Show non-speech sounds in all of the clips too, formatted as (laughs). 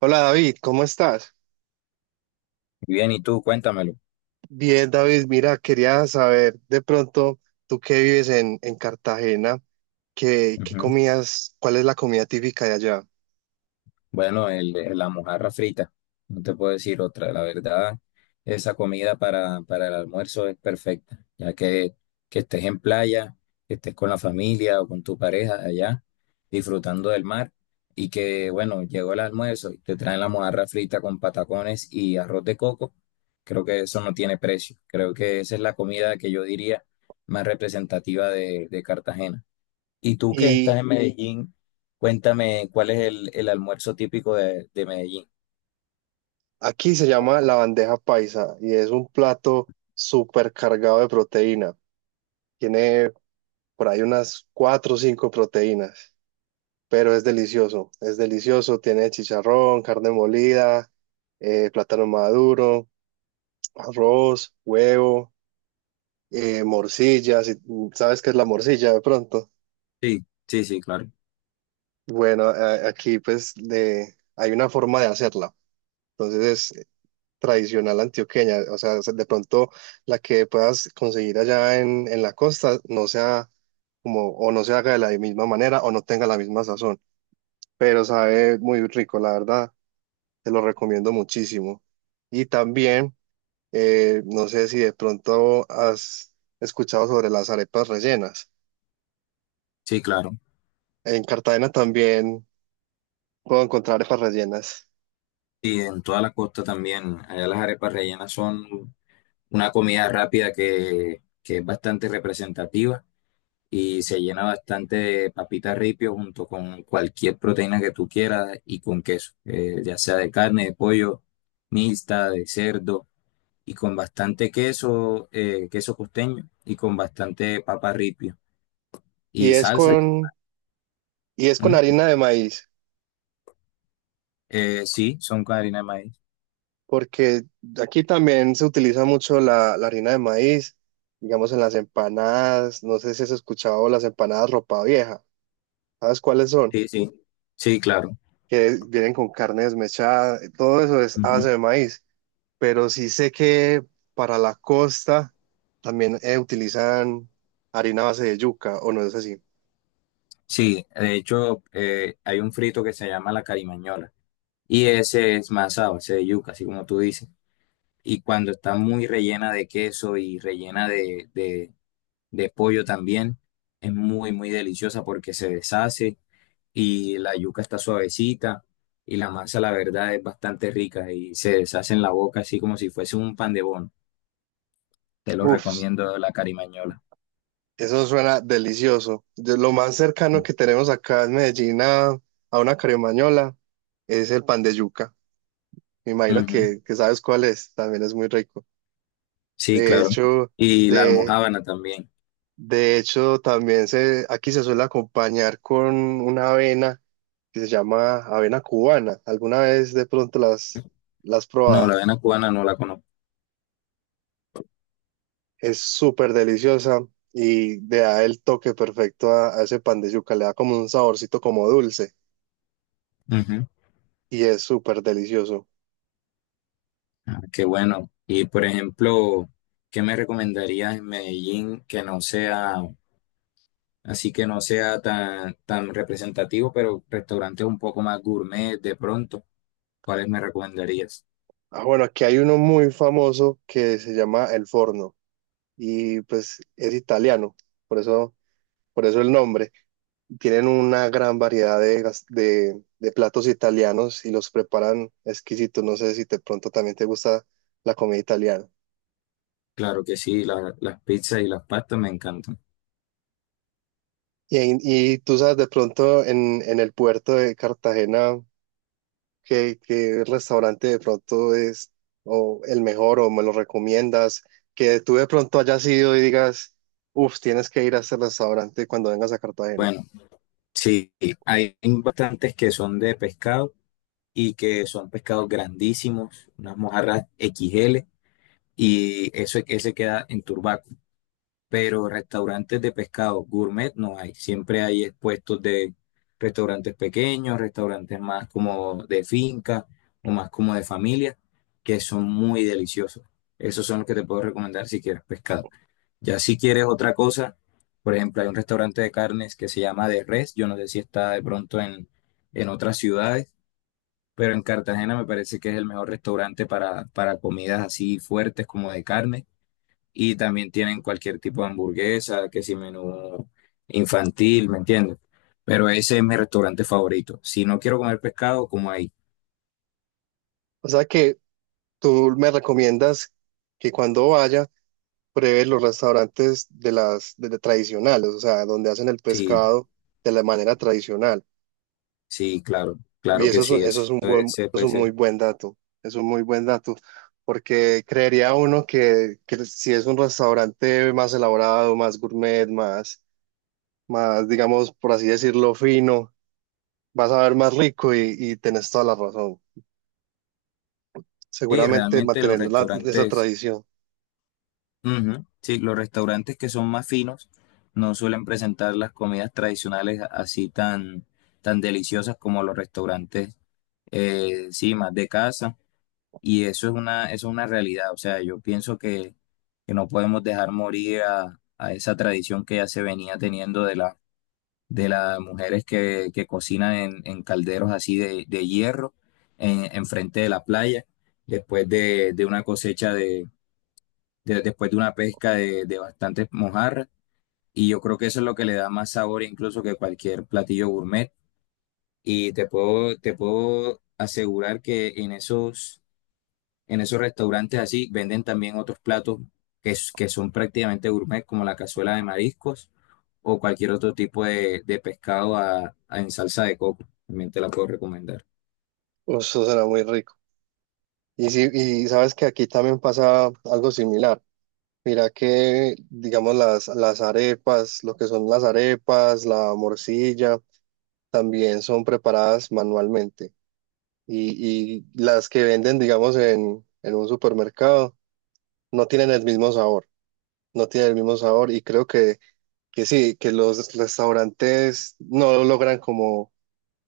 Hola David, ¿cómo estás? Bien, y tú, cuéntamelo. Bien, David, mira, quería saber de pronto, tú que vives en Cartagena, ¿qué Ujú. comías, ¿cuál es la comida típica de allá? Bueno, la mojarra frita, no te puedo decir otra. La verdad, esa comida para el almuerzo es perfecta, ya que estés en playa, que estés con la familia o con tu pareja allá, disfrutando del mar, y que, bueno, llegó el almuerzo y te traen la mojarra frita con patacones y arroz de coco. Creo que eso no tiene precio. Creo que esa es la comida que yo diría más representativa de Cartagena. Y tú que estás en Y Sí. Medellín, cuéntame cuál es el almuerzo típico de Medellín. aquí se llama la bandeja paisa y es un plato súper cargado de proteína. Tiene por ahí unas cuatro o cinco proteínas, pero es delicioso, es delicioso. Tiene chicharrón, carne molida, plátano maduro, arroz, huevo. Morcilla, si sabes qué es la morcilla de pronto. Sí, sí, sí, claro. Bueno, aquí pues hay una forma de hacerla, entonces es tradicional antioqueña, o sea, de pronto la que puedas conseguir allá en la costa no sea como, o no se haga de la misma manera o no tenga la misma sazón, pero sabe muy rico, la verdad, te lo recomiendo muchísimo. Y también, no sé si de pronto has escuchado sobre las arepas rellenas. Sí, claro. En Cartagena también puedo encontrar arepas rellenas. Y en toda la costa también. Allá las arepas rellenas son una comida rápida que es bastante representativa y se llena bastante de papitas ripio junto con cualquier proteína que tú quieras y con queso, ya sea de carne, de pollo, mixta, de cerdo y con bastante queso, queso costeño y con bastante papa ripio. Y Y es salsa. con, y es con ¿Mm? harina de maíz, Sí, son con harina de maíz. porque aquí también se utiliza mucho la harina de maíz, digamos en las empanadas, no sé si has escuchado las empanadas ropa vieja, ¿sabes cuáles son? Sí, sí. Sí, claro. Que vienen con carne desmechada, todo eso es a base Ujú. de maíz, pero sí sé que para la costa también utilizan harina a base de yuca, o no es así. Sí, de hecho, hay un frito que se llama la carimañola. Y ese es masado, ese de yuca, así como tú dices. Y cuando está muy rellena de queso y rellena de pollo también, es muy, muy deliciosa porque se deshace y la yuca está suavecita y la masa, la verdad, es bastante rica y se deshace en la boca, así como si fuese un pan de bono. Te lo Uf, recomiendo la carimañola. eso suena delicioso. Lo más cercano Ujú. que tenemos acá en Medellín a una caremañola es el pan de yuca. Me imagino que sabes cuál es, también es muy rico. Sí, De claro. hecho, Y la de, almojábana también. de hecho también aquí se suele acompañar con una avena que se llama avena cubana. ¿Alguna vez de pronto las has No, la probado? avena cubana no la conozco. Es súper deliciosa y le da el toque perfecto a ese pan de yuca. Le da como un saborcito como dulce Ujú. y es súper delicioso. Ah, qué bueno. Y por ejemplo, ¿qué me recomendarías en Medellín que no sea, así que no sea tan, tan representativo, pero restaurantes un poco más gourmet de pronto? ¿Cuáles me recomendarías? Ah, bueno, aquí hay uno muy famoso que se llama El Forno y pues es italiano, por eso, por eso el nombre. Tienen una gran variedad de platos italianos y los preparan exquisitos. No sé si de pronto también te gusta la comida italiana. Claro que sí, las pizzas y las pastas me encantan. Y tú sabes, de pronto en el puerto de Cartagena, ¿qué restaurante de pronto es o el mejor o me lo recomiendas? Que tú de pronto hayas ido y digas, uff, tienes que ir a ese restaurante cuando vengas a Cartagena. Bueno, sí, hay bastantes que son de pescado y que son pescados grandísimos, unas mojarras XL. Y eso es que se queda en Turbaco. Pero restaurantes de pescado gourmet no hay. Siempre hay puestos de restaurantes pequeños, restaurantes más como de finca o más como de familia, que son muy deliciosos. Esos son los que te puedo recomendar si quieres pescado. Ya si quieres otra cosa, por ejemplo, hay un restaurante de carnes que se llama De Res. Yo no sé si está de pronto en otras ciudades, pero en Cartagena me parece que es el mejor restaurante para comidas así fuertes como de carne y también tienen cualquier tipo de hamburguesa, que si menú infantil, ¿me entiendes? Pero ese es mi restaurante favorito. Si no quiero comer pescado, como ahí. O sea que tú me recomiendas que cuando vaya pruebe los restaurantes de de tradicionales, o sea, donde hacen el Sí, pescado de la manera tradicional. sí, claro, claro que sí, Eso eso es un es- buen, se es puede un ser. muy buen dato, es un muy buen dato, porque creería uno que si es un restaurante más elaborado, más gourmet, digamos, por así decirlo, fino, vas a ver más rico y tenés toda la razón. Y Seguramente realmente los mantener esa restaurantes, tradición, ujú, sí, los restaurantes que son más finos no suelen presentar las comidas tradicionales así tan, tan deliciosas como los restaurantes, sí, más de casa. Y eso es una realidad. O sea, yo pienso que no podemos dejar morir a esa tradición que ya se venía teniendo de la, de las mujeres que cocinan en calderos así de hierro en frente de la playa, después de una cosecha después de una pesca de bastantes mojarras. Y yo creo que eso es lo que le da más sabor incluso que cualquier platillo gourmet. Y te puedo asegurar que en esos En esos restaurantes así venden también otros platos que son prácticamente gourmet, como la cazuela de mariscos o cualquier otro tipo de pescado en salsa de coco. También te la puedo recomendar. eso será muy rico. Y, sí, y sabes que aquí también pasa algo similar. Mira que, digamos, las arepas, lo que son las arepas, la morcilla. También son preparadas manualmente y las que venden, digamos, en un supermercado no tienen el mismo sabor, no tienen el mismo sabor y creo que sí, que los restaurantes no logran como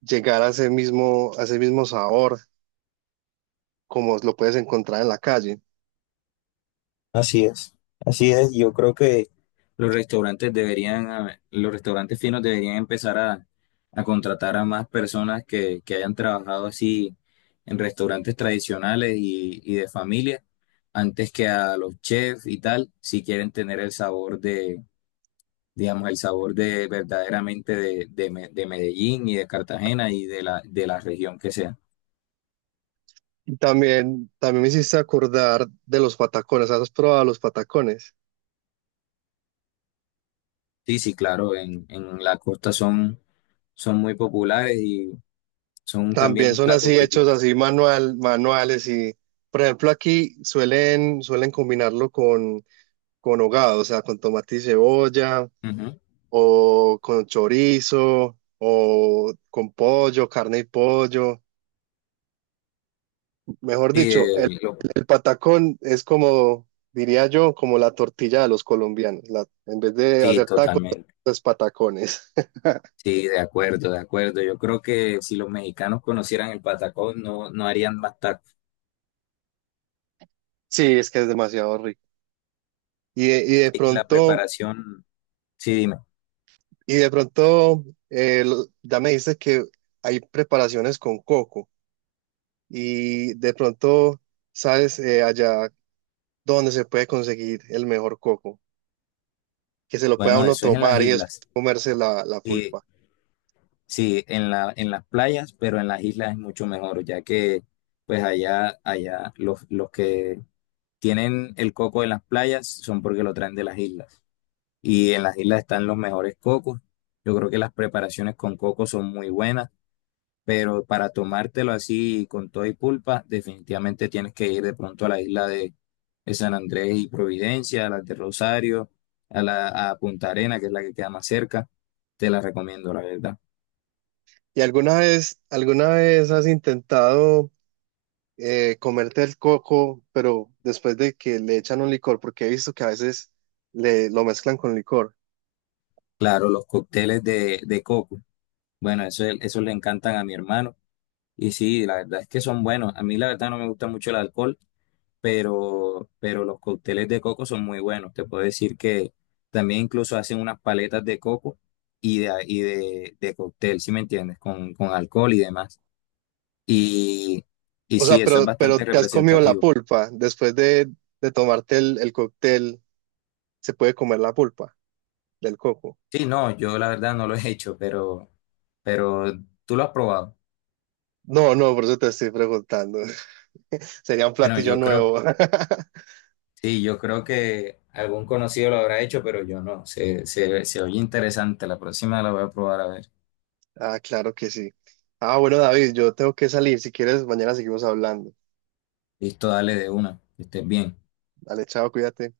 llegar a ese mismo sabor como lo puedes encontrar en la calle. Así es, así es. Yo creo que los restaurantes deberían, los restaurantes finos deberían empezar a contratar a más personas que hayan trabajado así en restaurantes tradicionales y de familia, antes que a los chefs y tal, si quieren tener el sabor, digamos, el sabor de verdaderamente de Medellín y de Cartagena y de la región que sea. Y también, también me hiciste acordar de los patacones, ¿has probado los patacones? Sí, sí, claro, en la costa son, son muy populares y son también También un son plato así hechos típico. así manual, manuales y... Por ejemplo, aquí suelen combinarlo con hogado, o sea, con tomate y cebolla, Ujú. o con chorizo, o con pollo, carne y pollo. Mejor Sí, dicho, lo- el patacón es como, diría yo, como la tortilla de los colombianos. En vez de sí, hacer tacos, totalmente. es patacones. (laughs) Sí, de acuerdo, de acuerdo. Yo creo que si los mexicanos conocieran el patacón, no, no harían más tacos. Sí, es que es demasiado rico. Y, de- y de Sí, y la pronto, preparación, sí, dime. y de pronto, ya me dices que hay preparaciones con coco. Y de pronto, ¿sabes? Allá donde se puede conseguir el mejor coco, que se lo pueda Bueno, uno eso es en las tomar y después islas. comerse la pulpa. Sí, en la, en las playas, pero en las islas es mucho mejor, ya que pues allá, allá los que tienen el coco de las playas son porque lo traen de las islas. Y en las islas están los mejores cocos. Yo creo que las preparaciones con coco son muy buenas, pero para tomártelo así con todo y pulpa, definitivamente tienes que ir de pronto a la isla de San Andrés y Providencia, a la de Rosario, a Punta Arena, que es la que queda más cerca. Te la recomiendo, la verdad. ¿Y alguna vez has intentado comerte el coco, pero después de que le echan un licor? Porque he visto que a veces lo mezclan con licor. Claro, los cócteles de coco. Bueno, eso le encantan a mi hermano. Y sí, la verdad es que son buenos. A mí la verdad no me gusta mucho el alcohol, pero los cócteles de coco son muy buenos. Te puedo decir que también incluso hacen unas paletas de coco de cóctel, ¿si me entiendes? Con alcohol y demás. Y, y O sea, sí, eso es pero bastante te has comido la representativo. pulpa. Después de tomarte el cóctel, se puede comer la pulpa del coco. Sí, no, yo la verdad no lo he hecho, pero tú lo has probado. No, no, por eso te estoy preguntando. (laughs) Sería un Bueno, platillo yo creo, nuevo. (laughs) sí, yo creo que algún conocido lo habrá hecho, pero yo no. Se oye interesante. La próxima la voy a probar a ver. Ah, claro que sí. Ah, bueno, David, yo tengo que salir. Si quieres, mañana seguimos hablando. Listo, dale de una. Que estés bien. Dale, chao, cuídate.